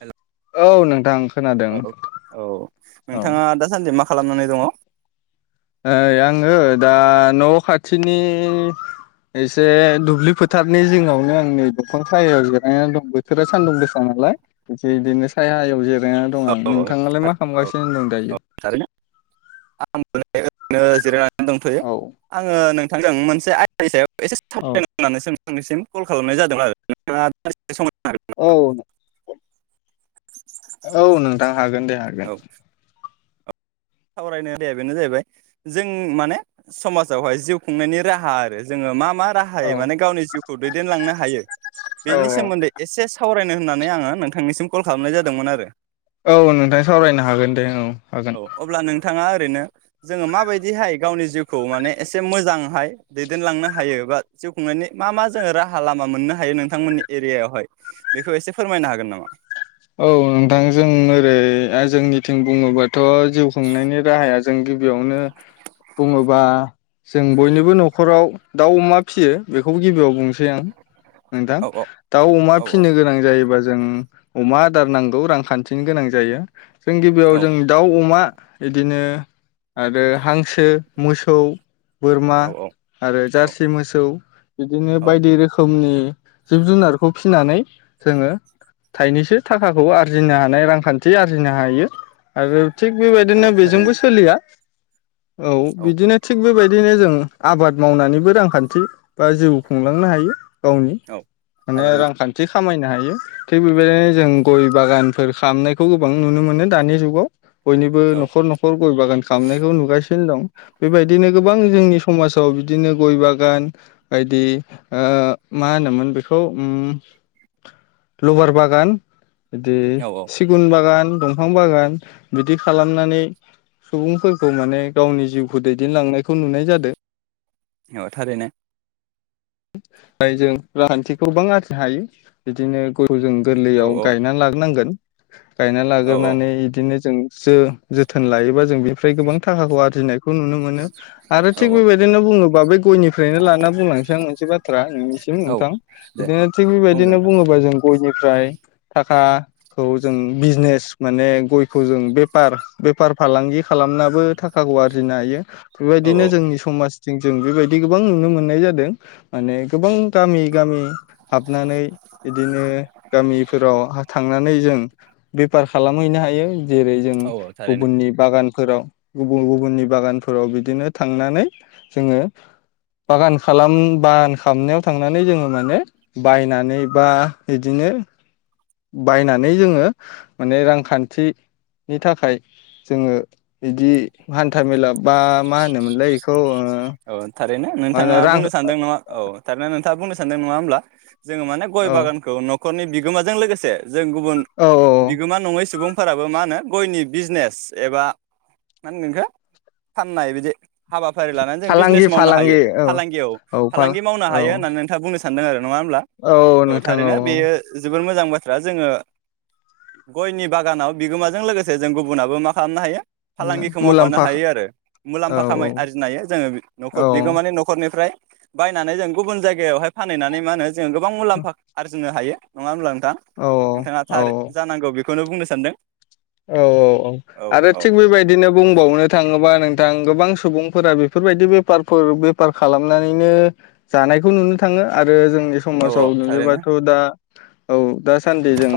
हेल' औ नोंथां खोनादों औ औ औ। नोंथाङा दासान्दि मा खालामनानै दङ। ओ आङो दा न' खाथिनि एसे दुब्लि फोथारनि जिङावनो आंनि दंफां सायायाव जिरायनानै दं बोथोरा सान्दुं गोसा नालाय एसे बिदिनो सायायाव जिराय ना दं आं औ नोंथाङालाय मा औ खालामगासिनो दं दायो? आङो जिरायनानै दंथ'यो औ आङो नों नोंथांजों मोनसे आयदानि सायाव एसे औ सावरायनो होननानै सों आंनिसिम कल खालामनाय जादों आरो नोंथाङा सम होनो हागोन नामा? औ औ नोंथां हागोन दे हागोन। सावरायनाय आयदाया बेनो जाहैबाय जों माने समाजावहाय जिउ खुंनायनि राहा आरो जोङो मा मा औ राहायै माने गावनि जिउखौ दैदेनलांनो हायो औ बेनि सोमोन्दै एसे सावराय नो होननानै आङो नोंथांनिसिम कल खालामनाय जादोंमोन आरो। औ नोंथां सावरायनो हागोन दे औ। हागोन औ अब्ला नोंथाङा ओरैनो जोङो माबायदिहाय गावनि जिउखौ माने एसे मोजांहाय दैदेनलांनो हायो बा जिउ खुंनायनि मा मा जोङो राहा लामा मोननो हायो नोंथांमोननि एरियायावहाय बेखौ एसे फोरमायनो हागोन नामा? औ नोंथां जों ओरै जोंनिथिं बुङोबाथ' जिउ खुंनायनि राहाया जों गिबियावनो बुङोबा जों बयनिबो न'खराव दाउ अमा फिसियो बेखौबो गिबियाव बुंनोसै आं नोंथां औ औ दाउ अमा औ फिसिनो गोनां जायोबा जों अमा आदार नांगौ रांखान्थिनि गोनां जायो। जों औ गिबियाव जों दाउ अमा बिदिनो आरो हांसो मोसौ बोरमा औ आरो औ जारसि मोसौ बिदिनो औ बायदि रोखोमनि जिब जुनारखौ फिसिनानै जोङो थाइनैसो थाखाखौ आरजिनो हानाय रांखान्थि आरजिनो हायो आरो। थिग औ बेबायदिनो थारैनो बेजोंबो सोलिया औ बिदिनो थिग बेबायदि बिदिनो जों आबाद मावनानैबो रांखान्थि बा जिउ खुंलांनो हायो। गावनि औ माने थारैनो रांखान्थि खामायनो हायो। हायो थिग बेबायदिनो जों गय बागानफोर खामनायखौ गोबां नुनो मोनो दानि जुगाव बयनिबो औ न'खर न'खर गय बागान खामनायखौबो नुगासिनो दं बेबायदिनो गोबां जोंनि समाज जाव बिदिनो गय बागान बायदि ओ मा होनोमोन बेखौ उम लबार बागान बिदि औ सिगुन बागान दंफां बागान बिदि खालामनानै सुबुंफोरखौ माने गावनि जिउखौ दैदेनलांनायखौ नुनाय जादो औ थारैनो ओमफ्राय जों रांखान्थिखौ गोबां आरजिनो हायो बिदिनो गय- खौ जों औ गोरलैयाव औ गायनानै लाग्रोनांगोन [inaudible] गायना औ लागोरनानै इदिनो जों जो जोथोन लायोबा जों बेनिफ्राय गोबां थाखाखौ आरजिनाय- खौ नुनो मोनो आरो औ थिग बेबायदिनो बुङोबा बे गयनिफ्रायनो लाना बुंलांनोसै आं मोनसे बाथ्रा नोंनिसिम औ नोंथां दे बिदिनो थिग बुंदों बेबायदिनो नोंथां बुङोबा जों गयनि- फ्राय थाखाखौ जों बिजनेस माने गयखौ जों बेफार बेफार फालांगि खालामनाबो थाखाखौ आरजिनो हायो। औ बेबायदिनो औ जोंनि समाज जों जों बेबायदि गोबां नुनो मोननाय जादों माने गोबां औ गामि गामि हाबनानै बिदिनो गामिफोराव हा थांनानै जों बेफार खालामहैनो हायो जेरै जों औ औ थारैनो गुबुननि बागान फोराव गुबन गुबुननि बागानफोराव बिदिनो थांनानै जोङो बागान खालाम बागान खालामनायाव थांनानै जोङो माने बायनानै बा इदिनो बायनानै जोङो माने रांखानथिनि थाखाय जोङो इदि हानथा मेला बा मा होनोमोनलाय इखौ औ थर ऐनो नोंथाङा बुंनो सानदों नङा औ थार नोंथ आ बुंनो सानदों नङा होमब्ला जोङो माने गय औ बागानखौ नख रनि बिगोमाजों लोगोसे जों गुबुन औ औ बिगोमा नङै सुबुं फोराबो मा होनो गयनि बिजनेस एबा मा होनगोन इखो फाननाय बिदि हाब बाफारि लानानै फालांगि बिजनेस मावनो हायो फालांगि औ फालांगियाव औ फालांगि मावनो औ हायो होननानै नोंथाङा बुंनो सा सानदों आरो नङा होनब्ला औ थारैनो बेयो जोबोद मो मोजां बाथ्रा जोङो गयनि बागानाव बिगोमाजों लोगोसे जों गुबुनाबो मा खालामनो हायो औ फालांगिखौ मावफानो मुलाम्फा हायो आरो औ मुलामफा खामाय आरजिनो हायो जोङो औ बिगोमानि नखरनि फ्राय बायनानै जों गुबुन जायगायावहाय फानहैनानै मा होनो जों गोबां औ मुलामफा आरजि नो हायो नङा होनब्ला औ नोंथाङा थरै जानांगौ बे खौनो बुंनो सानदों औ औ औ आरो थिग बेबायदिनो बुंबावनो थाङोबा नोंथां गोबां सुबुंफोरा बेफोरबायदि बेफारफोर बेफार खालामनानैनो जानायखौ नुनो थाङो आरो जों नि औ औ समाजाव थारैनो नुयोबाथ दा औ दासान्दि जों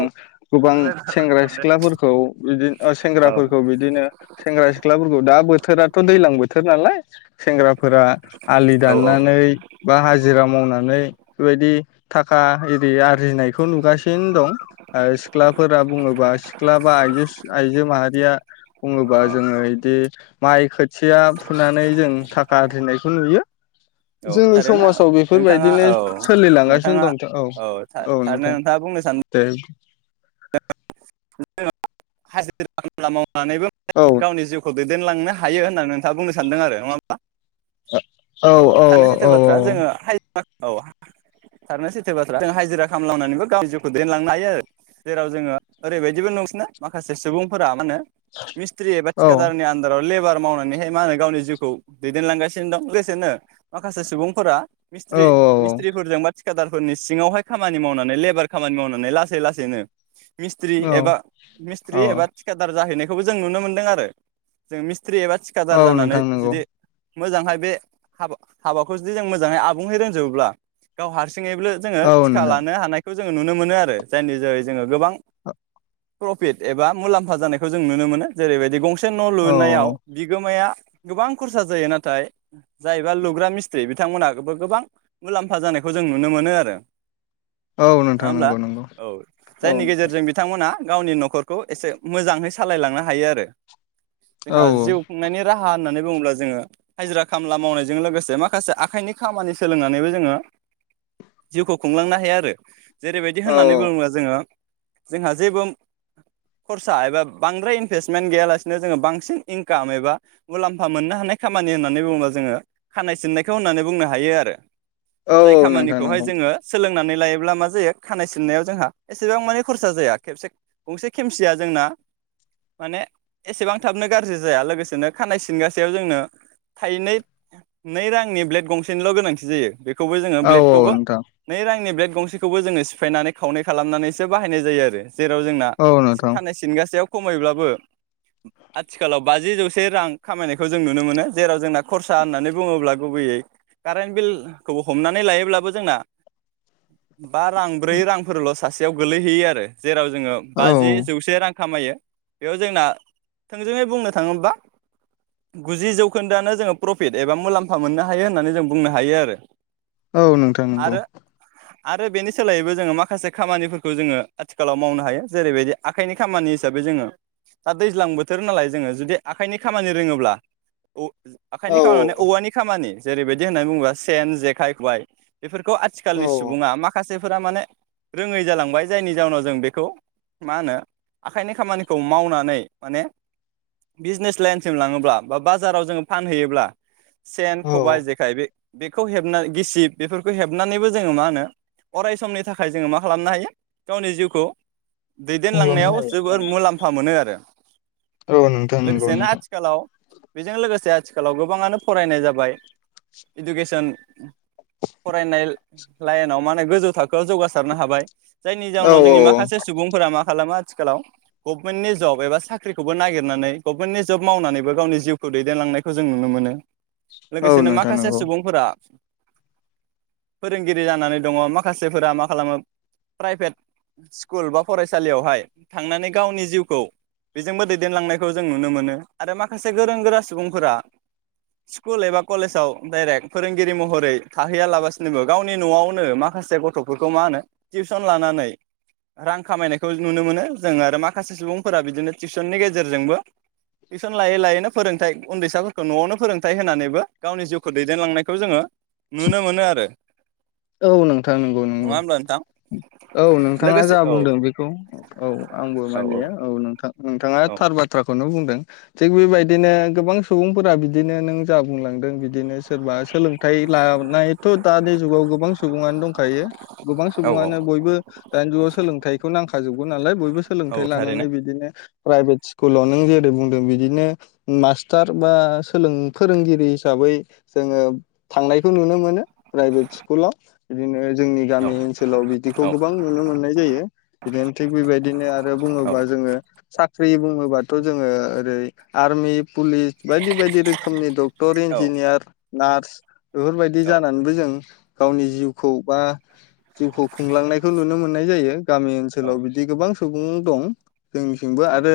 गोबां सेंग्रा सिख्लाफोरखौ बिदि ओ औ सेंग्राफोरखौ बिदिनो सेंग्रा सिख्लाफोरखौ दा बोथोराथ दैज्लां बोथोर नालाय सेंग्राफोरा आलि औ दाननानै बा हाजिरा मावनानै बेफोरबायदि थाखा इरि आरजिनायखौ नुगासिनो दं आ सिख्लाफोरा बुङोबा सिख्ला बा आइजो आयजो मारिया बुङोबा औ जोङो इदि माइ खोथिया फुनानै जों थाखा आरजिनायखौ नुयो औ जोंनि थारैनो समाजाव नोंथाङा बेफोरबायदिनो औ सोलिलांगासिनो नोंथाङा दं नोंथां औ औ थारैनो नोंथां नोंथाङा बुंनो दे [inaudible] [inaudible] सानैबो औ गावनि जिउखौ दैदेनलांनो हायो होननानै नोंथाङा बुंनो सानदों आरो नङा होमबा औ थानायानो सैथो बाथ्रा जोङो औ थारनो सैथो बाथ्रा जों हाजिरा खालामलांनानैबो गावनि जिउखौ दैेनलांनो हायो आरो जेराव जोङो ओरैबायदिबो नोंसना माखासे सुबुंफोरा मा होनो मिस्त्रि एबा औ थिकादारनि आन्दाराव लेबार मावनानैहाय मा होनो गावनि जिउखौ दैदेनलांगासिनो दं लोगोसेनो माखासे सुबुंफोरा औ मिस्थ्रि मिस्थ्रिफोरजोंबा थिखादारफोरनि सिङावहाय खामानि मावनानै लेबार खामानि मावनानै लासै लासैनो मिस्ट्रि औ एबा औ मिस्ट्रि एबा थिखादार जाहैनाय खौबो जों नुनो मोनदों आरो जों मिस सथ्रि एबा औ थिखादार जानानै नोंथां नंगौ जुदि मोजांहाय बे हाबा हाबाखौ जुदि जों मोजांहै आबुंडै़ रोंजोबोब्ला गाव हारसिं यैबो जोंओ औ थिका नोंथां लानो हानाय खौ जोङो नुनो मोनो आरो जायनि जेरै जोङो गोबां प्रफिट एबा मुलाम्फा जानायखौ जों नुनो मोनो जेरैबायदि गंसे न' औ लुनायाव बिगोमाया गोबां खरसा जायो नाथाय जायबा लुग्रा मिस्थ्रि बिथांमोनाबो गोबां मुलाम्फा जानायखौ जों नुनो मोनो आरो औ नङा नोंथां होमब्ला नंगौ नंगौ औ औ जायनि नोंथां गेजेरजों बिथांमोना गावनि न'खरखौ एसे मोजाङै सालायलांनो हायो आरो औ जोंहा जिउ खुंनायनि राहा होननानै बुङोब्ला जोङो हाजिरा खामला मावनायजों लोगोसे माखासे आखाइनि खामानि सोलोंनानैबो जोङो जिउखौ खुंलांनो हायो आरो जेरैबायदि औ होननानै बुङोब्ला जोङो जोंहा जेबो खरसा एबा बांद्राय इनभेस्टमेन्ट गैयालासिनो जोङो बांसिन इनकाम एबा मुलाम्फा मोननो हानाय खामानि होननानै बुङोबा जोङो खानाय सिननायखौ होननानै बुंनो हायो आरो औ जाय नोंथां खामानिखौहाय नंगौ जोङो सोलों नानै लायोब्ला मा जायो खानाय सिननायाव जोंहा एसेबां माने खरसा जाया खबसे गंसे खेमसिया जोंना माने एसेबां थाबनो गाज्रि जाया लोगोसेनो खानाय सिनगासेयाव जोंनो थाइनै नै रांनि ब्लेड गंसेनिल' गोनांथि जायो बे खौबो जोंड औ औ बेलेदखौबो नोंथां नै रांनि बेलेद गंसेखौबो जोङो सिफायनानै खावनै खालामनानैसो बाहायनाय जायो आरो जेराव जोंना औ नोंथां खानाय सिनगाासेयाव खमैब्लाबो आथिखालाव बाजि जौसे रां खामायनायखौ जों नुनो मोनो जेराव जोंना खरसा होननानै बुङोब्ला गुबैयै कारेन्ट बिलखौबो हमनानै लायोब्लाबो जोंना बा रां ब्रै रांफोरल' सासेयाव गोलैहैयो आरो जेराव जोङो औ बाजि जौसे रां खामायो बेयाव जोंना थोंजोङै बुंनो थाङोब्ला गुजि जौखोन्दोआनो जोङो प्रफिट एबा मुलाम्फा मोननो हायो होननानै जों बुंनो हायो आरो औ नोंथां नंगौ आरो आरो बेनि सोलायैबो जोङो माखासे खामानिफोर खौ जोङो आथिखालाव मावनो हायो जेरैबायदि आखाइनि खामानि हिसाबै जोङो दा दैज्लां बोथोर नालाय जोङो जुदि आखाइनि खामानि रोङोब्ला औ औ आखाइनि खामानि माने औवानि खामानि जेरैबायदि होननानै बुङोबा सेन जेखाय खबाय बेफोरखौ औ आथिखालनि सुबुङा माखासे फोरा माने रोङै जालांबाय जायनि जाउनाव जों बेखौ मा होनो आखाइनि खामानिखौ मावनानै माने बिजनेस लाइनसिम लाङोब्ला बा बाजाराव जोङो फानहैयोब्ला सेन औ खबाइ जेखाय बे बेखौ हेबना गिसिब बेफोरखौ हेबनानैबो जोङो मा होनो अराय समनि थाखाय जोङो मा खालामनो हायो गावनि जिउखौ खुंलांनो दैदेनलांनायाव हायो जोबोर मुलाम्फा मोनो आरो। औ नोंथां नंगौ लोगोसेनो नोंथां आथिखालाव बेजों लोगोसे आथिखालाव गोबाङानो फरायनाय जाबाय इडुकेसन फरायनाय लाइनाव माने गोजौ थाखोआव जौगासारनो हाबा बाय जायनि औ जाहनाव जोंनि माखासे सुबुंफोरा मा खालामो आथिखालाव गभमेन्टनि जब एबा साख्रिखौबो नागिरनानै गभमेन्टनि जब मावनानैबो गावनि जिउखौ दैदेनलांनायखौ जों नुनो मोनो। औ लोगोसेनो नोंथां माखासे नंगौ सुबुंफोरा फोरोंगिरि जानानै दङ माखासेफोरा मा खालामो? प्राइभेट स्कुल बा फरायसालियावहाय थांनानै गावनि जिउखौ बेजोंबो दैदेनलांनायखौ जों नुनो मोनो आरो माखासे गोरों गोरा सुबुंफोरा स्कुल एबा कलेजाव डाइरेक्ट फोरोंगिरि महरै थाहैयालाबासिनोबो गावनि न'आवनो माखासे गथ'फोरखौ मा होनो टिउसन लानानै रां खामायनायखौ नुनो मोनो जोंङो आरो माखासे सुबुंफोरा बिदिनो टिउसननि गेजेरजोंबो टिउसन लायै लायैनो फोरोंथाइ उन्दैसाफोरखौ न'आवनो फोरोंथाइ होनानैबो गावनि जिउखौ दैदेनलांनायखौ जोङो नुनो मोनो आरो। औ नोंथां नंगौ नङा नंगौ होमब्ला नोंथां औ नोंथाङा लोगोसे जा औ बुंदों बेखौ औ आंबो मानिया औ नोंथां नोंथाङा औ थार बाथ्राखौनो बुं दों थिग बेबायदिनो गोबां सुबुंफोरा बिदिनो नों जा बुंलांदों बिदिनो सोरबा सोलोंथाइ लानायथ' दानि गोबां सुबुङानो दंखायो गोबां औ सुबुङानो बयबो दानि जुगाव सोलोंथाइखौ नांखाजोबगौ नालाय बयबो औ सोलोंथाइ थारैनो लानानै बिदिनो प्राइभेट स्कुलाव नों जेरै बुंदों बिदिनो मास्टार बा सोलों फोरोंगिरि हिसाबै जोङो थांनायखौ नुनो मोनो। प्राइभेटस कुलाव इदिनो जोंनि औ गामि ओनसोलाव बिदिखौ औ गोबां नुनो मोननाय जायो बिदिनो थिग बेबायदिनो आरो औ बुङोबा जोङो साख्रि बुङोबाथ' जोङो ओरै आरमि पुलिस बायदि बायदि रोखोमनि डक्टर इन्जिनियार नार्स बेफोरबायदि औ जानानैबो जों गावनि जिउखौ बा जिउखौ खुंलांनायखौ नुनो मोननाय जायो गामि ओनसोलाव बिदि गोबां सुबुं दं जोंनिथिंबो आरो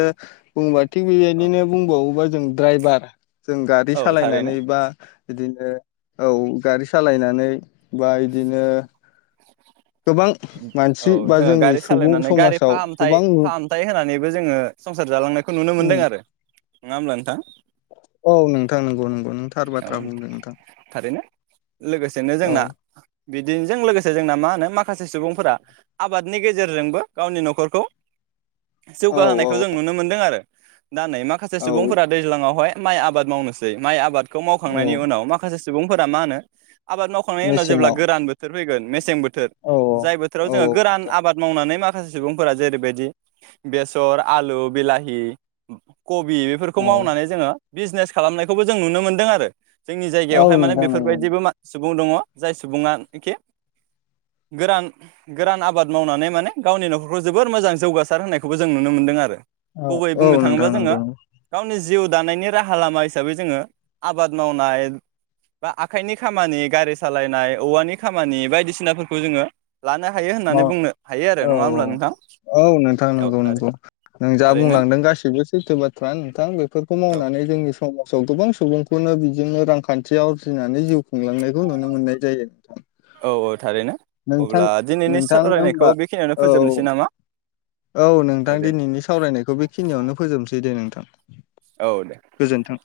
बुङोबा थिग बेबायदिनो बुंबावोबा जों जों द्राइभार जों गारि औ थारैनो सालायनानै बा बिदिनो औ गारि सालायनानै बा इदिनो औ बा जोङो जोंनि गारि सुबुं सालायनानै गारि समाजाव फाहामथाय गोबां नु फाहामथाय होनानैबो जोङो संसार जालांनायखौ नुनो उम मोनदों आरो नङा ओमबा नोंथां औ नोंथां नंगौ नंगौ नों थार औ बाथ्रा बुंदों नोंथां थारैनो औ बिदिनजों लोगोसे जोंना मा होनो माख खासे सुबुंफोरा आबादनि गेजेरजोंबो गावनि न'खरखौ औ औ जौगाहोनायखौ जों नुनो मोनदों आरो दा नै माखासे औ सुबुंफोरा दैज्लाङावहाय माइ आबाद मावनोसै माइ आबाद खौ औ मावखांनायनि उनाव माखासे सुबुंफोरा मा होनो आबाद मावखांनायनि उनाव जेब्ला मेसेङाव गोरान बोथोर फैगोन मेसें बोथ औ जाय बोथोराव औ जोङो गोरान नोंथां आबाद मावनानै मा खासे सुबुंफोरा जेरैबायदि बेसर आलु बिलाहि कबि बेफोरखौ औ मावनानै जोङो बिजनेस खालामनायखौबो जों नुनो मोनदों आरो जोंनि औ जायगायावहाय माने नोंथां नंगौ बेफोरबायदिबो मा सु बुं दङ जाय सुबुङा नोखि गोरान गोरान आबाद मावनानै माने गावनि न'खरखौ जोबोर मोजां जौगासार होनायखौबो जों नुनो मोनदों आरो औ गुबै औ बुंनो थाङोब्ला नोंथां जोङो नंगौ नंगौ गावनि जिउ दानायनि राहा लामा हिसाबै जोङो आबाद मावनाय बा आखाइनि खामानि गारि सालायनाय औवानि खामानि बायदिसिना फोर खौ जोङो लानो हायो [unintelligible] औ होननानै बुंनो हायो आरो औ नङा होमब्ला नोंथां औ नोंथां औ नोंगौ नोंगौ नों जा थारैनो बुंलांदों गासिबो सैथो बाथ्रा नोंथां बेफोरखौ औ मावनानै जोंनि समाजाव गोबां सुबुंखौनो बिजोंनो रांखानथियाव आरजिनानै जिउ खुंलांनायखौ नुनो मोननाय जायो नोंथां औ औ थारै नोंथां अब्ला दिनैनि नोंथां होमबा सावरायनायखौ बेखिनियावनो औ फोजोबनोसै नामा औ नोंथां औ दे दिनैनि सावरायनायखौ बेखिनियावनो फोजोबसै दे नोंथां औ दे [unintelligible] गोजोनथों।